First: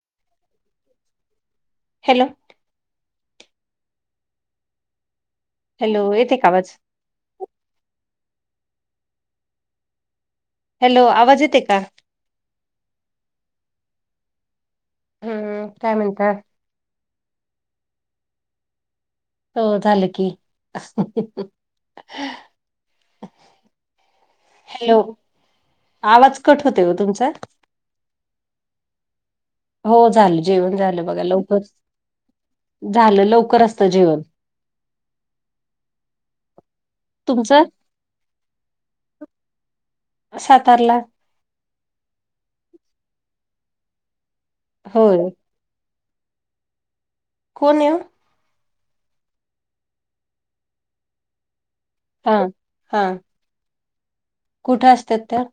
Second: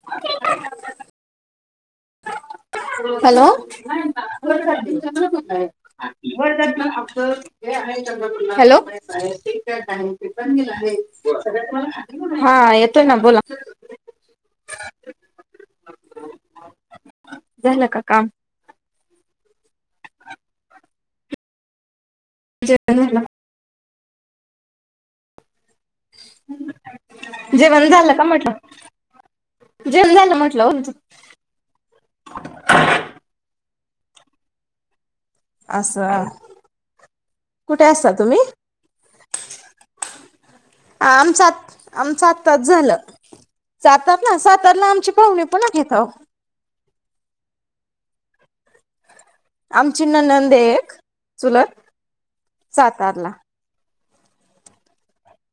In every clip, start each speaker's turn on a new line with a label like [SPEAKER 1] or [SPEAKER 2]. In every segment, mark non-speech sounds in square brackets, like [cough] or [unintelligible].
[SPEAKER 1] [inaudible]
[SPEAKER 2] Hello.
[SPEAKER 1] Hello.
[SPEAKER 2] Hello येते का आवाज
[SPEAKER 1] [unintelligible] हॅलो.
[SPEAKER 2] हॅलो आवाज येते का?
[SPEAKER 1] [unintelligible] हा येतोय ना बोला.
[SPEAKER 2] हम्म काय म्हणताय?
[SPEAKER 1] झालं का काम?
[SPEAKER 2] हो झालं की.
[SPEAKER 1] जेवण झालं?
[SPEAKER 2] हॅलो आवाज कट होते ओ तुमचा.
[SPEAKER 1] वण झालं का म्हटलं?
[SPEAKER 2] हो
[SPEAKER 1] जेवण
[SPEAKER 2] झालं
[SPEAKER 1] म्हटलं हो
[SPEAKER 2] जेवण
[SPEAKER 1] तुमचं
[SPEAKER 2] झालं बघा लवकर, झालं लवकर असतं जेवण.
[SPEAKER 1] असं
[SPEAKER 2] तुमचं
[SPEAKER 1] कुठे असता तुम्ही?
[SPEAKER 2] सातारला.
[SPEAKER 1] आमचं आमचं आत्ताचं झालं. सातारला सातारला आमची
[SPEAKER 2] होय
[SPEAKER 1] पाहुणे पण आहेत अहो.
[SPEAKER 2] कोणये ओ?
[SPEAKER 1] आमची नणंद एक चुलत.
[SPEAKER 2] हा हा
[SPEAKER 1] सातारला
[SPEAKER 2] कुठे असतेत त्या?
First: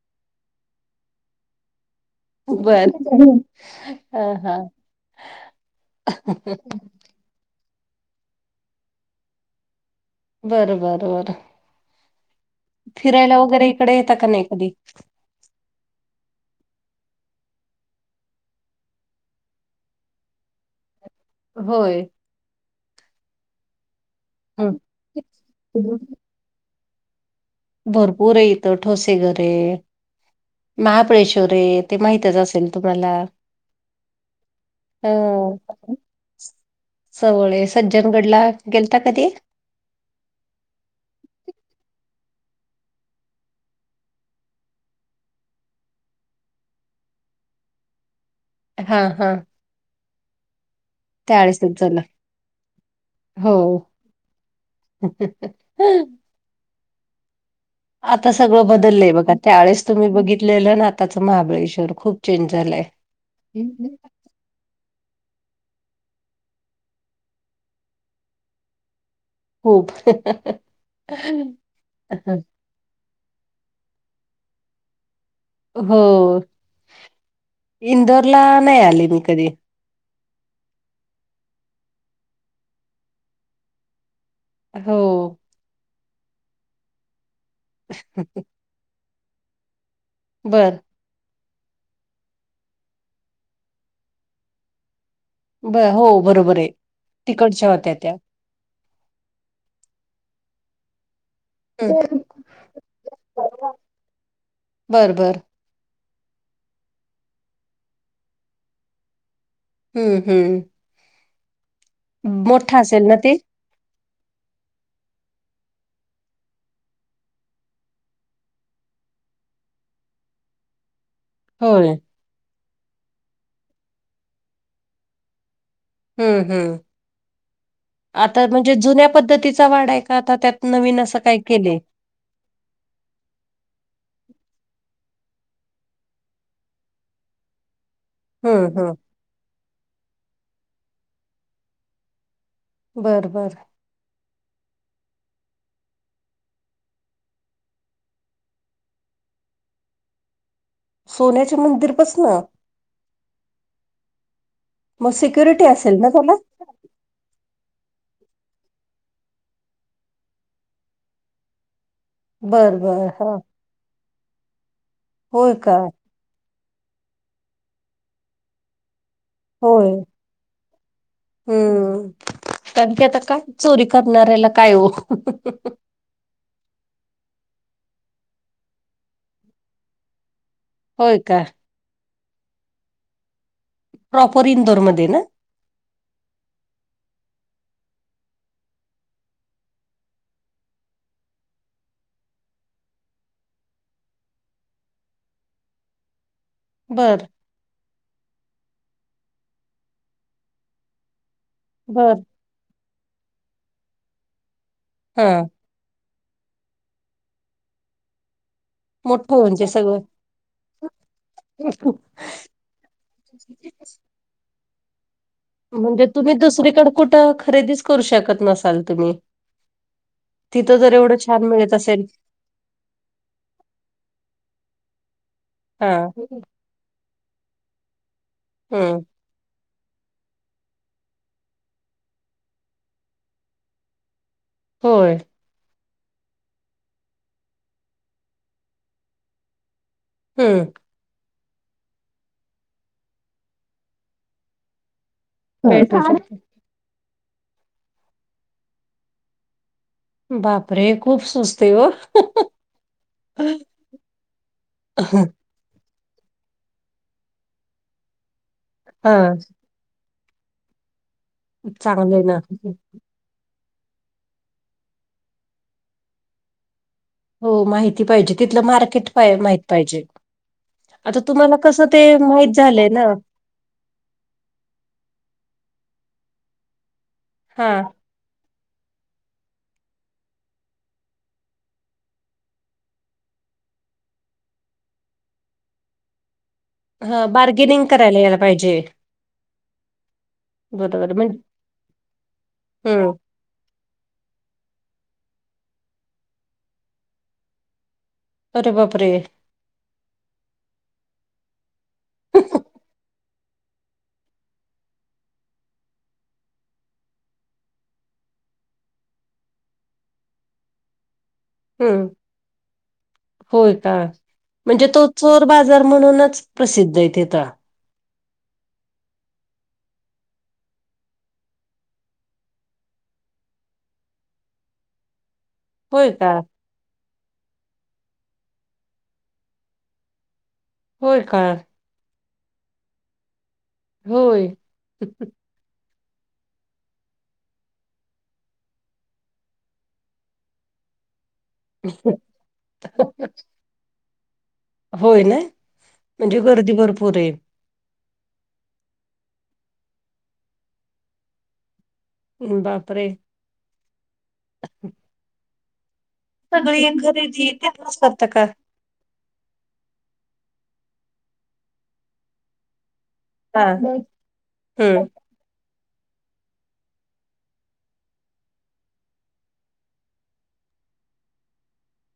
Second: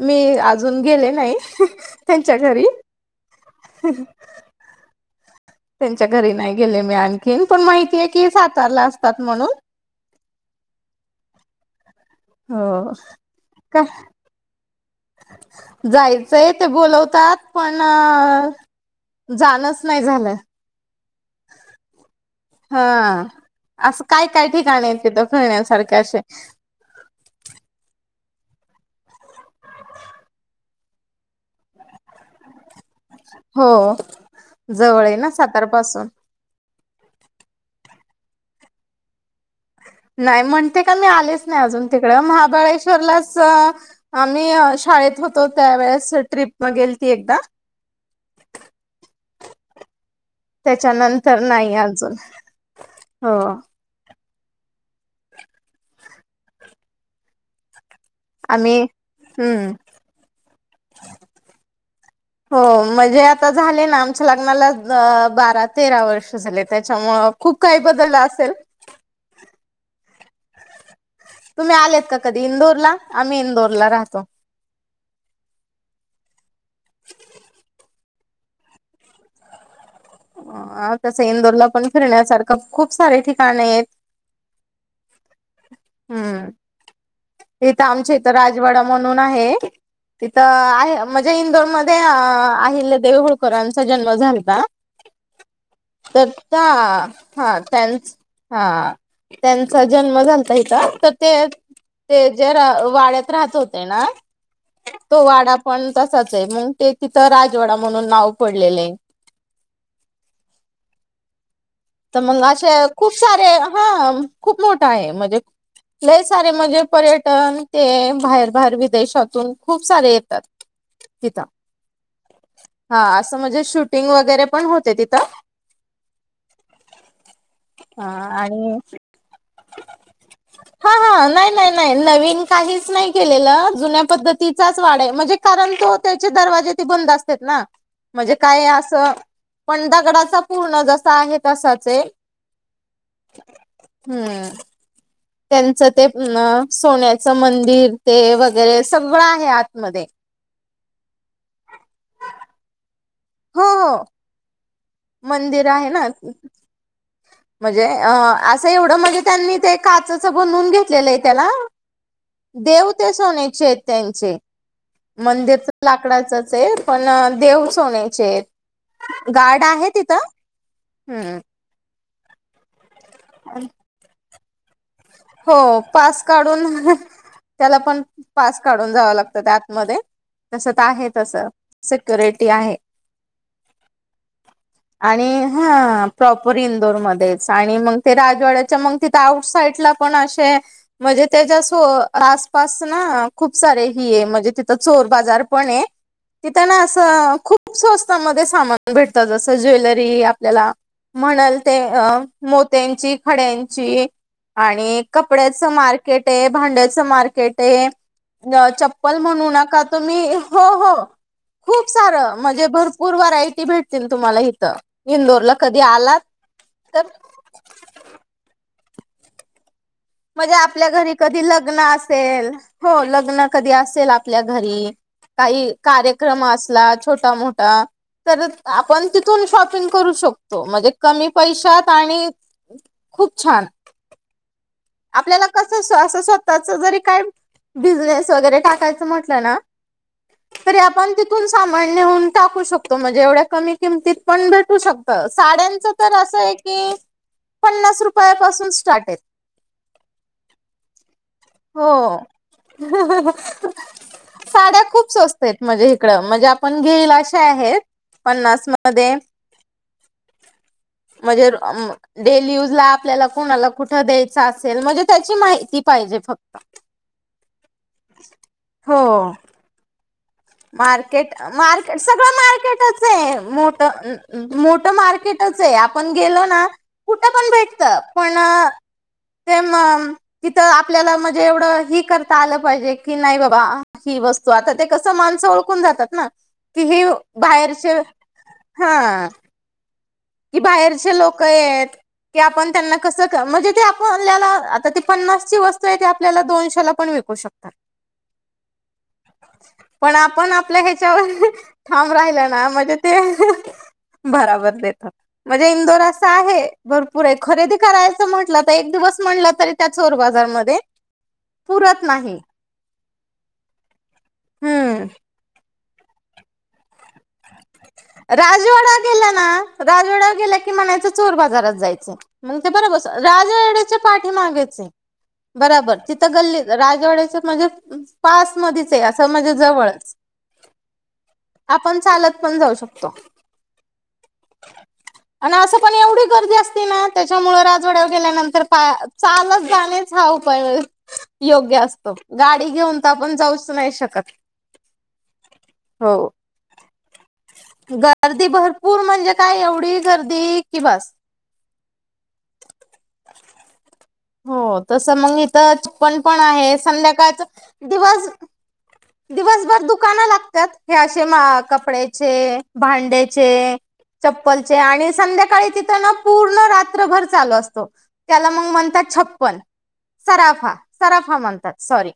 [SPEAKER 1] मी अजून गेले नाही. त्यांच्या घरी
[SPEAKER 2] बर हा हा.
[SPEAKER 1] त्यांच्या घरी नाही गेले मी आणखीन पण माहिती आहे की सातारला असतात म्हणून.
[SPEAKER 2] बरं बर बरं
[SPEAKER 1] हो.
[SPEAKER 2] फिरायला वगैरे
[SPEAKER 1] काय
[SPEAKER 2] इकडे येता का नाही कधी
[SPEAKER 1] जायचंय ते बोलवतात पण जाणच नाही झालं
[SPEAKER 2] होय
[SPEAKER 1] असं काय काय
[SPEAKER 2] हम्म.
[SPEAKER 1] ठिकाण हाइत तिथ फिरण्यासारखे अशे
[SPEAKER 2] भरपूर हाय इथ ठोसे घरये महाबळेश श्वर आहे ते माहितच असेल तुम्हाला
[SPEAKER 1] हो जवळ
[SPEAKER 2] हा
[SPEAKER 1] आहे ना सातार पासून
[SPEAKER 2] सवळे सज्जनगडला गेलता कधी
[SPEAKER 1] नाही म्हणते का मी आलेच नाही अजून तिकडं महाबळेश्वरलाच आम्ही शाळेत होतो त्यावेेळेस ट्रिप गेलती एकदा
[SPEAKER 2] हा हा
[SPEAKER 1] त्याच्यानंतर नाही
[SPEAKER 2] झालं.
[SPEAKER 1] अजून हो
[SPEAKER 2] [unintelligible] आता सगळं
[SPEAKER 1] आम्ही
[SPEAKER 2] बदललंय बघा
[SPEAKER 1] हम्म
[SPEAKER 2] त्यावेळेस तुम्ही बघितलेलं ना आताच महाबळेश्वर खूप चेंज झालंय
[SPEAKER 1] ते आता झाले ना आमच्या लग्नाला बारा तेरा वर्ष झाले त्याच्यामूळ खूप काही बदललं असेल
[SPEAKER 2] खूप
[SPEAKER 1] तुम्ही आलेत का कधी इंदोरला आम्ही इंदोरला राहतो
[SPEAKER 2] हू
[SPEAKER 1] [inaudible]
[SPEAKER 2] इंदोरला नाही आले मी कधी
[SPEAKER 1] तस इंदोरला पण फिरण्यासारखं खूप सारे ठिकाण आहेत
[SPEAKER 2] हो
[SPEAKER 1] हू इथं आमच्या इथ राजवाडा म्हणून आहे तिथं
[SPEAKER 2] बरं,
[SPEAKER 1] आहे म्हणजे इंदोरमध्ये अहिल्यादेवी होळकरांचा जन्म झालता
[SPEAKER 2] बरं. हो
[SPEAKER 1] तर
[SPEAKER 2] बरोबर
[SPEAKER 1] त्या
[SPEAKER 2] आहे.
[SPEAKER 1] हा
[SPEAKER 2] तिकडच्या होत्या त्या.
[SPEAKER 1] त्यांच हा त्यांचा जन्म झालता इथ तर ते
[SPEAKER 2] हं.
[SPEAKER 1] ते जे वाड्यात राहत होते ना
[SPEAKER 2] बरं,
[SPEAKER 1] तो
[SPEAKER 2] बरं.
[SPEAKER 1] वाडा पण तसाच आहे मग ते तिथं राजवाडा म्हणून नाव पडलेलंये
[SPEAKER 2] हू हू
[SPEAKER 1] तर मग अशे
[SPEAKER 2] असेल
[SPEAKER 1] खूप
[SPEAKER 2] ना ते?
[SPEAKER 1] सारे हा खूप मोठा आहे म्हणजे हे सारे म्हणजे पर्यटन ते बाहेर बाहेर विदेशातून खूप सारे येतात तिथं
[SPEAKER 2] होय
[SPEAKER 1] हा असं म्हणजे शूटिंग वगैरे पण होते तिथं
[SPEAKER 2] हू हू
[SPEAKER 1] हा
[SPEAKER 2] आता म्हणजे
[SPEAKER 1] आणि
[SPEAKER 2] जुन्या पद्धतीचा वाडा हाय
[SPEAKER 1] हा हा नाही नाही नाही नवीन काहीच नाही केलेलं जुन्या पद्धतीचाच वाडा आहे म्हणजे कारण तो त्याचे दरवाजे ते बंद असत त्यात ना म्हणजे काय
[SPEAKER 2] हम्म हम्म
[SPEAKER 1] असं पण दगडाचा पूर्ण जसा आहे तसाच ये
[SPEAKER 2] बरं बरं
[SPEAKER 1] हू त्यांचं ते सोन्याचं मंदिर ते वगैरे सगळं आहे आतमध्ये
[SPEAKER 2] सोन्याचे मंदिर पासन
[SPEAKER 1] हो -हो.
[SPEAKER 2] म सिक्युरिटी
[SPEAKER 1] मंदिर आहे
[SPEAKER 2] असेलं ना त्याला?
[SPEAKER 1] म्हणजे अ असं एवढं म्हणजे त्यांनी ते काचचं बनवून घेतलेलं आहे त्याला.
[SPEAKER 2] बर
[SPEAKER 1] देव
[SPEAKER 2] बर
[SPEAKER 1] ते
[SPEAKER 2] हा
[SPEAKER 1] सोनचे आहेत त्यांचे,
[SPEAKER 2] होय
[SPEAKER 1] मंदिरच
[SPEAKER 2] का
[SPEAKER 1] ला लाकडाचंच आहे पण देव सोन्याचे आहेत. गार्ड आहे तिथं? हम्म.
[SPEAKER 2] हम्म्, कारण की आता काय चोरी करणाऱ्याला काय ओ
[SPEAKER 1] हो पास काढून, त्याला पण पास काढून जावं लागतं का आतमध्ये? तसं त आहे
[SPEAKER 2] होय का
[SPEAKER 1] तसं सिक्युरिटी आहे.
[SPEAKER 2] प्रॉपर इंदोरमध्ये ना?
[SPEAKER 1] आणि हा प्रॉपर इंदोरमध्येचं आणि मगं ते राजवाड्याच्या मगं तिथं आउट-साईटला पण अशे म्हणजे त्याच्या सो आसपास ना खूप सारे ही ये, म्हणजे तिथं चोर बाजार पण ये. तिथं ना
[SPEAKER 2] बर
[SPEAKER 1] असं खूप खूप स्वस्तांमध्ये सामान भेटतं, जसं ज्वेलरी आपल्याला म्हणालं ते अ
[SPEAKER 2] बर
[SPEAKER 1] मोत्यांची, खड्यांची आणि
[SPEAKER 2] हा
[SPEAKER 1] कपड्याचं मार्केट ये, भांड्याचं मार्केट ये, चप्प प्पल
[SPEAKER 2] मोठं
[SPEAKER 1] म्हणू
[SPEAKER 2] म्हणजे
[SPEAKER 1] नका
[SPEAKER 2] सगळं
[SPEAKER 1] तुम्ही, हो- हो खूप सारं म्हणजे भरपूर व्हरायटी भेटतील तुम्हाला इथं इंदोरला. कधी
[SPEAKER 2] म्हणजे
[SPEAKER 1] आलात
[SPEAKER 2] तुम्ही दुसरीकडं
[SPEAKER 1] तर
[SPEAKER 2] कुठं खरेदीचं करू शकत नसालं तुम्ही?
[SPEAKER 1] म्हणजे
[SPEAKER 2] तिथं
[SPEAKER 1] आपल्या
[SPEAKER 2] जर
[SPEAKER 1] घरी
[SPEAKER 2] एवढं
[SPEAKER 1] कधी
[SPEAKER 2] छान मिळत
[SPEAKER 1] लग्न असेल? हो लग्न कधी असेल आपल्या घरी? काही
[SPEAKER 2] हा
[SPEAKER 1] कार्यक्रम असं ला छोटा- मोठा तर
[SPEAKER 2] हम्म
[SPEAKER 1] आपण ति तिथून शॉपिंग करू शकतो, म्हणजे कमी पैशात आणि खूप छान.
[SPEAKER 2] होय.
[SPEAKER 1] त्याला कसं असं स्वतःच जरी काय बिझनेस वगैरे टाकायचं म्हटलं ना
[SPEAKER 2] हम्म
[SPEAKER 1] ते आपण तिथून सामान नेऊन टाकू शकतो, म्हणजे एवढ्या कमी किमतीत पण भेटू शकत. साड्यांचं
[SPEAKER 2] भेटू
[SPEAKER 1] तर
[SPEAKER 2] शकते.
[SPEAKER 1] असं आहे की, पन्नास रुपयापासून स्टार्ट आहे.
[SPEAKER 2] बापरे खूप स्वस
[SPEAKER 1] हो, [unintelligible] साड्या खूप स्वस् स्त हेत म्हणजे इकडं म्हणजे आपण घेईलं अशा आहेत, पन्नास मध्ये
[SPEAKER 2] हा,
[SPEAKER 1] म्हणजे अं
[SPEAKER 2] चांगलं
[SPEAKER 1] मं
[SPEAKER 2] आहे ना.
[SPEAKER 1] डेली युजला आपल्याला कोणाला कुठं दे चा असेल म्हणजे त्याची माहिती पाहिजे फक्त
[SPEAKER 2] हो माहिती पाहिजे, तिथलं
[SPEAKER 1] हो
[SPEAKER 2] मार्केट पाय- माहित पाहिजे. आता
[SPEAKER 1] मार्केट-
[SPEAKER 2] तुम्हाला कसं ते
[SPEAKER 1] मार्केट सगळं
[SPEAKER 2] माहीत झालंय
[SPEAKER 1] मार्केटच
[SPEAKER 2] ना.
[SPEAKER 1] ये, मोठ मोठं मार्केटच ये, आपण गेलो ना कुठं पण भेटत.
[SPEAKER 2] हां,
[SPEAKER 1] पण अं ते मगं तिथं आपल्याला म्हणजे एवढं ही करता आलं पाहिजे, की नाही बाबा ही वस्तू आता ते कसं माणंस ओळखून जातात ना की
[SPEAKER 2] हां, बार्गेनिंग
[SPEAKER 1] बाहेरचे,
[SPEAKER 2] करायला यायला पाहिजे.
[SPEAKER 1] हा कि बाहेरचे
[SPEAKER 2] बरोबर म्हण
[SPEAKER 1] लोक आहेत की आपण त्यांना
[SPEAKER 2] हं.
[SPEAKER 1] कसं म्हणजे ते आपल्याला, आता ती पन्नासची वस्तू आहे ते आपल्याला दोनशे ला पण विकू शकतात. [inaudible]
[SPEAKER 2] अरे बापरे
[SPEAKER 1] पण आपण आपल्या ह्याच्यावर, ठाम राहिलं ना, म्हणजे ते भराबर देतात. मजे इंदोर असं आहे, भरपूरय. खरेदी करायचं म्हंटलं तर, एक दिवस म्हणलं तरी त्या चोर बाजारमधे
[SPEAKER 2] हम्म. होय का? म्हणजे
[SPEAKER 1] हम्म
[SPEAKER 2] तो चोर बाजा जार म्हणूनच, प्रसिद्धय तिथं.
[SPEAKER 1] राजवाडा गेला ना, राजवाड्यावर गेलं की, म्हणायचं चोर बाजारात जायचंय‌. मग ते बरोबर सो राजवाड्याच्या पाठीमागेचय. बराबर.
[SPEAKER 2] होय का?
[SPEAKER 1] तिथं गल्ली राजवाड्याच्या म्हजे, पास मधीचय. असं म्हजे, जवळच.
[SPEAKER 2] होय का?
[SPEAKER 1] आपण चालत पण जाऊ शकतो.
[SPEAKER 2] होय. [unintelligible]
[SPEAKER 1] अन् असं पण एवढी गर्दी असते ना, त्याच्यामुळं, राजवाड्यावर गेल्यानंतर पा चालत जाणे हा उपाय योग्य असतो. गाडी घेऊन तर आपण जाऊच नाही शकत.
[SPEAKER 2] होय नाय.
[SPEAKER 1] हो
[SPEAKER 2] म्हणजे गर्दी भरपूरय.
[SPEAKER 1] गर्दी भरपूर म्हणजे काय, एवढी गर्दी कि बस.
[SPEAKER 2] बापरे!
[SPEAKER 1] हो. तस मग इथं, चप्पन पण आहे
[SPEAKER 2] सगळी
[SPEAKER 1] संध्याकाळचं.
[SPEAKER 2] खरेदी त्यांनाच करता
[SPEAKER 1] दिवस
[SPEAKER 2] का?
[SPEAKER 1] दिवसभर दुकानं लागतात. हे असे म कपड्याचे, भांड्या चे,
[SPEAKER 2] हा
[SPEAKER 1] चप्पलचे
[SPEAKER 2] हम्म
[SPEAKER 1] आणि संध्याकाळी तिथं न पूर्ण रात्रभर चालू असतो. त्याला मग म्हणतात छप्पन. सराफा. सराफा म्हणतात. सॉरी.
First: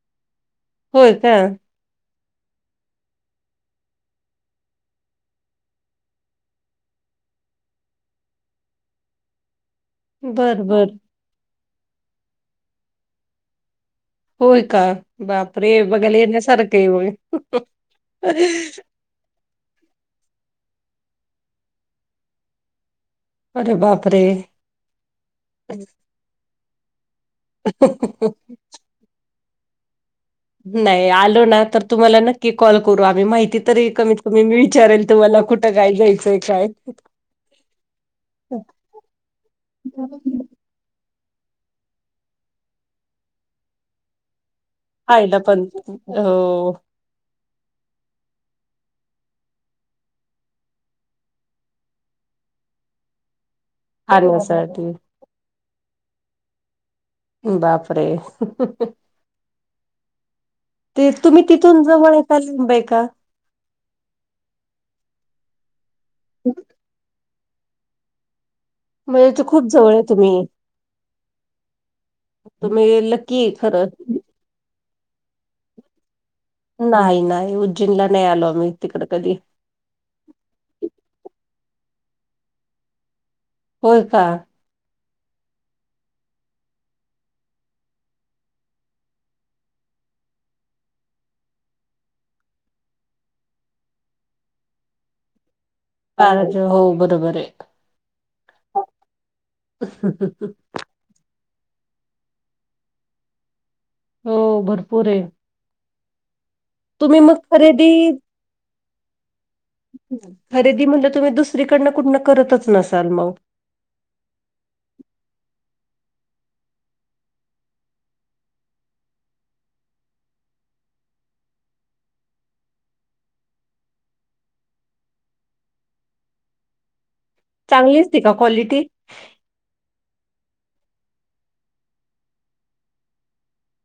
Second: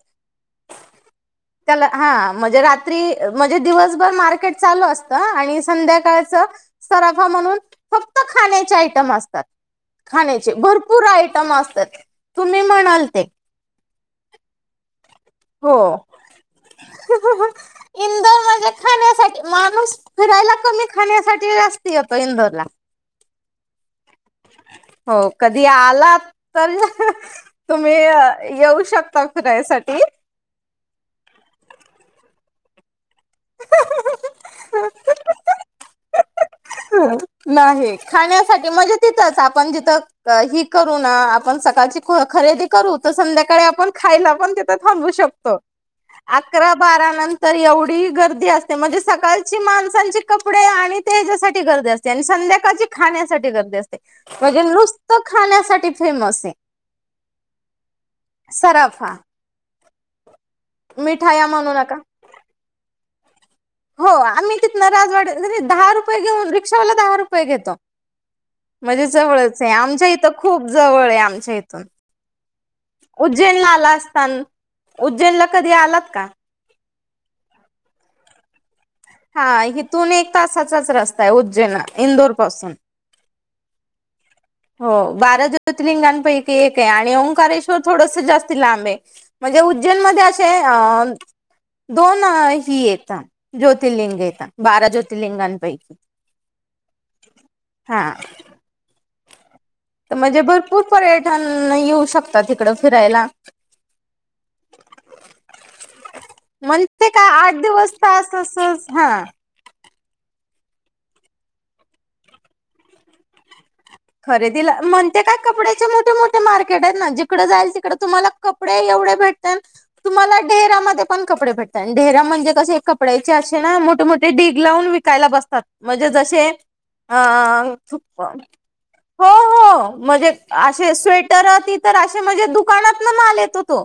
[SPEAKER 2] होय का?
[SPEAKER 1] त्याला हा, म्हजे रात्री, म्हजे दिवसभर मार्केट चालू असतं. आणि संध्याकाळचं सराफा म्हणून. फक्त खाण्याचे आयटम असतात. खाण्याचे,
[SPEAKER 2] बर बर
[SPEAKER 1] भरपूर आयटम असतात. तुम्ही म्हणाल ते.
[SPEAKER 2] होय का? बापरे!
[SPEAKER 1] हो
[SPEAKER 2] बघायला येण्यासारखंय मग.
[SPEAKER 1] इंदोर म्हणजे खाण्यासाठी माणूस फिरायला कमी, खाण्यासाठी जास्ती येतो इंदोरला.
[SPEAKER 2] अरे बापरे!
[SPEAKER 1] हो. कधी आलात तर [unintelligible] तुम्ही येऊ शकता, फिरायसाठी.
[SPEAKER 2] नाही. आलो ना तर, तुम्हाला नक्की कॉल करू आम्ही. माहिती तरी कमीत- कमी मी विचारेल तुम्हाला. कुठ काय घेयचंय?
[SPEAKER 1] नाही. खाण्यासाठी, म्हणजे तिथंच आपण जिथं, क ही करुना. आपण सकाळची क खरेदी करू. तर संध्याकाळी आपण खायला पण, तीत त थांबू
[SPEAKER 2] खायला
[SPEAKER 1] शकतो.
[SPEAKER 2] पण हो
[SPEAKER 1] अकरा- बाराला न तर एवढी गर्दी असते. म्हणजे सकाळची माणसांची कपडे आणि तेजासाठी गर्दी असते. आणि संध्याकाळची खाण्यासाठी गर्दी असते. म्हणजे
[SPEAKER 2] खाण्यासाठी
[SPEAKER 1] नुस्ती तं खाण्यासाठी फेमसय.
[SPEAKER 2] बापरे! [unintelligible]
[SPEAKER 1] सराफा
[SPEAKER 2] ते तुम्ही
[SPEAKER 1] मिठाया म्हणू
[SPEAKER 2] तिथून
[SPEAKER 1] नका
[SPEAKER 2] जवळय का? लांबय का?
[SPEAKER 1] हो. आम्ही तिथंनं, राजवाड्या री दहा रुपये घेऊन, रिक्षावाला दहा रुपये घेतो. म्हणजे
[SPEAKER 2] खूप
[SPEAKER 1] जवळचय.
[SPEAKER 2] जवळ आहे
[SPEAKER 1] आमच्या इथं,
[SPEAKER 2] तुम्ही,
[SPEAKER 1] खूप जवळय आमच्या इथून.
[SPEAKER 2] तुमि लक्कीय, खरं.
[SPEAKER 1] [unintelligible] उज्जैनला कधी आलात का?
[SPEAKER 2] नाही, नाही. उज्जैनला नाही आलो आम्ही. तिकडं कधी.
[SPEAKER 1] हा हिथून एक तासाचाच रस्ता आहे उज्जैना इंदोर पासून.
[SPEAKER 2] होय का?
[SPEAKER 1] हो बारा ज्योतर्लिंगांपैकी एक आहे आणि ओंकारेश्वर थोडस जास्त लांबे आहे. म्हणजे उज्जैन मध्ये असे अ दोन ही येत ना ज्योतिर्लिंग येत बारा ज्योतिर्लिंगांपैकी.
[SPEAKER 2] अग हो बरोबर आहे.
[SPEAKER 1] हा. म्हणजे भरपूर पर्यटन येऊ शकतात इकडं फिरायला?
[SPEAKER 2] हो भरपूर आहे.
[SPEAKER 1] म्हण ते
[SPEAKER 2] तुम्ही
[SPEAKER 1] का
[SPEAKER 2] मग
[SPEAKER 1] आठ
[SPEAKER 2] खरेदी
[SPEAKER 1] दिवस टास्क अस हा.
[SPEAKER 2] खरेदी म्हटलं तुम्ही दुसरीकडनं कुठण करतच नसाल मग?
[SPEAKER 1] खरेदीला म्हणते काय कपड्याचे मोठे, मोठे मार्केट आहेत ना जिकडं जाईल तिकडं तुम्हाला कपडे एवढे भेटतात तुम्हाला डेगरामध्ये पण कपडे भेतात डेगरा म्हणजे कसे कपड्याचे असे ना मोठे, मोठे डिग लावून विक विकायला बसतात म्हणजे जसे अ
[SPEAKER 2] चांगली असते का क्वालिटी
[SPEAKER 1] हो हो म्हणजे असे स्वेटर ते तर असे म्हणजे दुकानात ना माल येतो तो.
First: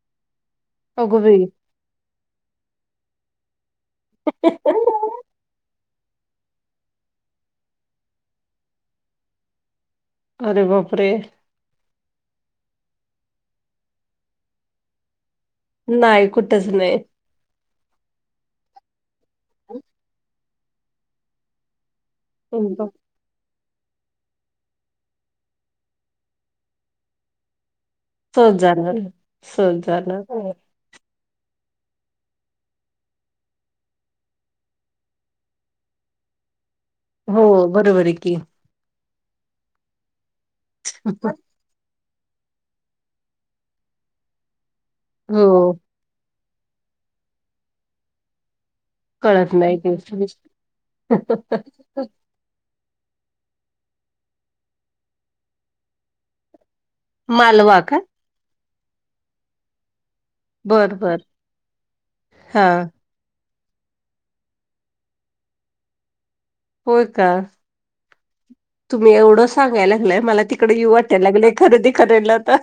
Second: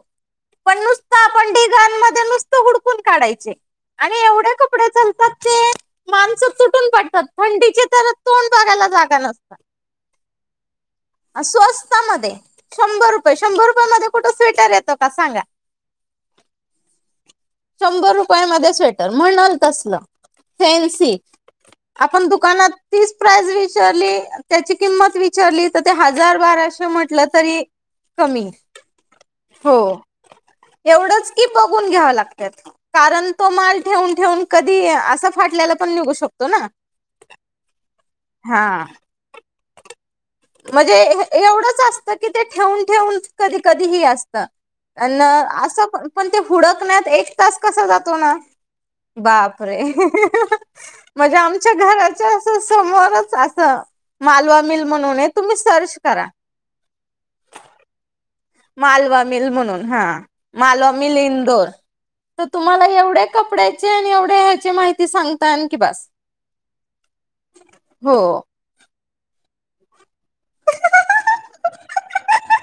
[SPEAKER 1] पण
[SPEAKER 2] अग बाई.
[SPEAKER 1] आपण ढिगान मध्ये नुसत हुडकून काढायचे आणि
[SPEAKER 2] कठ [unintelligible]
[SPEAKER 1] पडतात ते माणस तुटून पडतात थंडीचे तर तोंड बघायला जागा नसतात.
[SPEAKER 2] अरे बापरे.
[SPEAKER 1] स्वस्तमध्ये शंभर रुपये, शंभर रुपयामध्ये कुठे स्वेटर येतो का सांगा?
[SPEAKER 2] नाय कुठच नाय.
[SPEAKER 1] शंभर रुपयामध्ये स्वेटर म्हणल तसल फॅनसी. आपण दुकानात तीच प्राइस विचारली त्याची किंमत विचारली तर ते हजार बाराशे म्हटलं तरी कमी
[SPEAKER 2] सहज जाणार आहे,
[SPEAKER 1] हो
[SPEAKER 2] सहज जाणार हो.
[SPEAKER 1] एवढंच की बघून घ्यावं लागत्यात. कारण तो माल ठेवून, ठेवून कधी असा फाटल्याला पण निघू शकतो ना.
[SPEAKER 2] हो बरोबर आहे की.
[SPEAKER 1] हां. म्हणजे एवढंच असत की ते ठेवून, ठेवून कधी, कधी ही असतं. अन
[SPEAKER 2] हो
[SPEAKER 1] असं पण, पण ते हुडकण्यात एक तास कसा जातो ना
[SPEAKER 2] कळत नाही
[SPEAKER 1] बापरे
[SPEAKER 2] ते
[SPEAKER 1] म्हजे आमच्या घरात अस समोरच अस मालवा मिल म्हणून हाय तुम्ही सर्च करा.
[SPEAKER 2] मालवा काय?
[SPEAKER 1] मालवा मिल म्हणून हा. मालवा
[SPEAKER 2] बर
[SPEAKER 1] मील
[SPEAKER 2] बर
[SPEAKER 1] इंदोर तर
[SPEAKER 2] हा
[SPEAKER 1] तुम्हाला एवढे कपडे [unintelligible] एवढे ह्याची माहिती सांगतान की बास.
[SPEAKER 2] होय का? तुम्ही एवढं सांगायला लागलाय मला तिकडे येऊ वाटायला लागलंय खरेदी करायला आता.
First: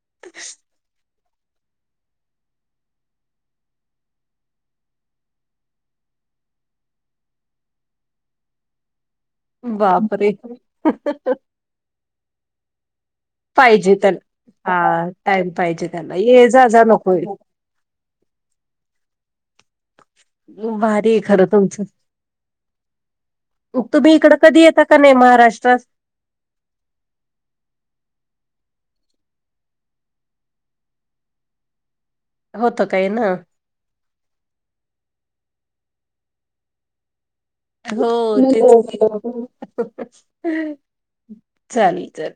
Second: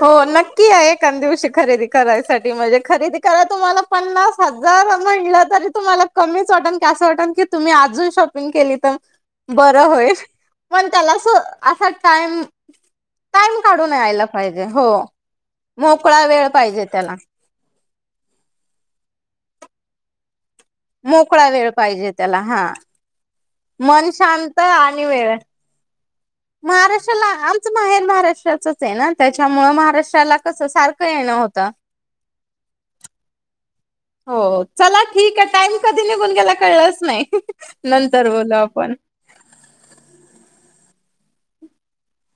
[SPEAKER 1] हो नक्की या एक एकान दिवशी खरेदी करायसाठी म्हणजे खरेदी करायला तुम्हाला पन्नास हजार म्हटलं तरी तुम्हाला कमीच वाटल कि असं वाटल की तुम्ही आजून शॉपिंग केली तर. बर होईल.
[SPEAKER 2] बापरे!
[SPEAKER 1] पण त्याला असं- असा टाइम टाइम काढून
[SPEAKER 2] पाहिजे त्यांला,
[SPEAKER 1] यायला पाहिजे हो
[SPEAKER 2] हा टाइम पाहिजे त्याला
[SPEAKER 1] मोकळा वेळ
[SPEAKER 2] ये जा-जा
[SPEAKER 1] पाहिजे
[SPEAKER 2] नको
[SPEAKER 1] त्याला
[SPEAKER 2] हे. भारी हे खरं
[SPEAKER 1] मोकळा वेळ
[SPEAKER 2] तुमचं.
[SPEAKER 1] पाहिजे त्याला हा
[SPEAKER 2] ऊ
[SPEAKER 1] मन
[SPEAKER 2] तुम्ही इकडं
[SPEAKER 1] शांत
[SPEAKER 2] कधी येता का
[SPEAKER 1] आणि
[SPEAKER 2] नाही
[SPEAKER 1] वेळ
[SPEAKER 2] महाराष्ट्रात?
[SPEAKER 1] महाराष्ट्राला आमचं माहेर महाराष्ट्राचच आहे ना, त्याच्यामूळ महाराष्ट्राला कसं सारखं येणं होतं.
[SPEAKER 2] होतं का येण?
[SPEAKER 1] हो, चला ठीक हे टाइम कधी निघून गेला कळलंच नाही.
[SPEAKER 2] हो
[SPEAKER 1] नंतर बोलू
[SPEAKER 2] तेच
[SPEAKER 1] आपण.
[SPEAKER 2] की, चालेल चालेल.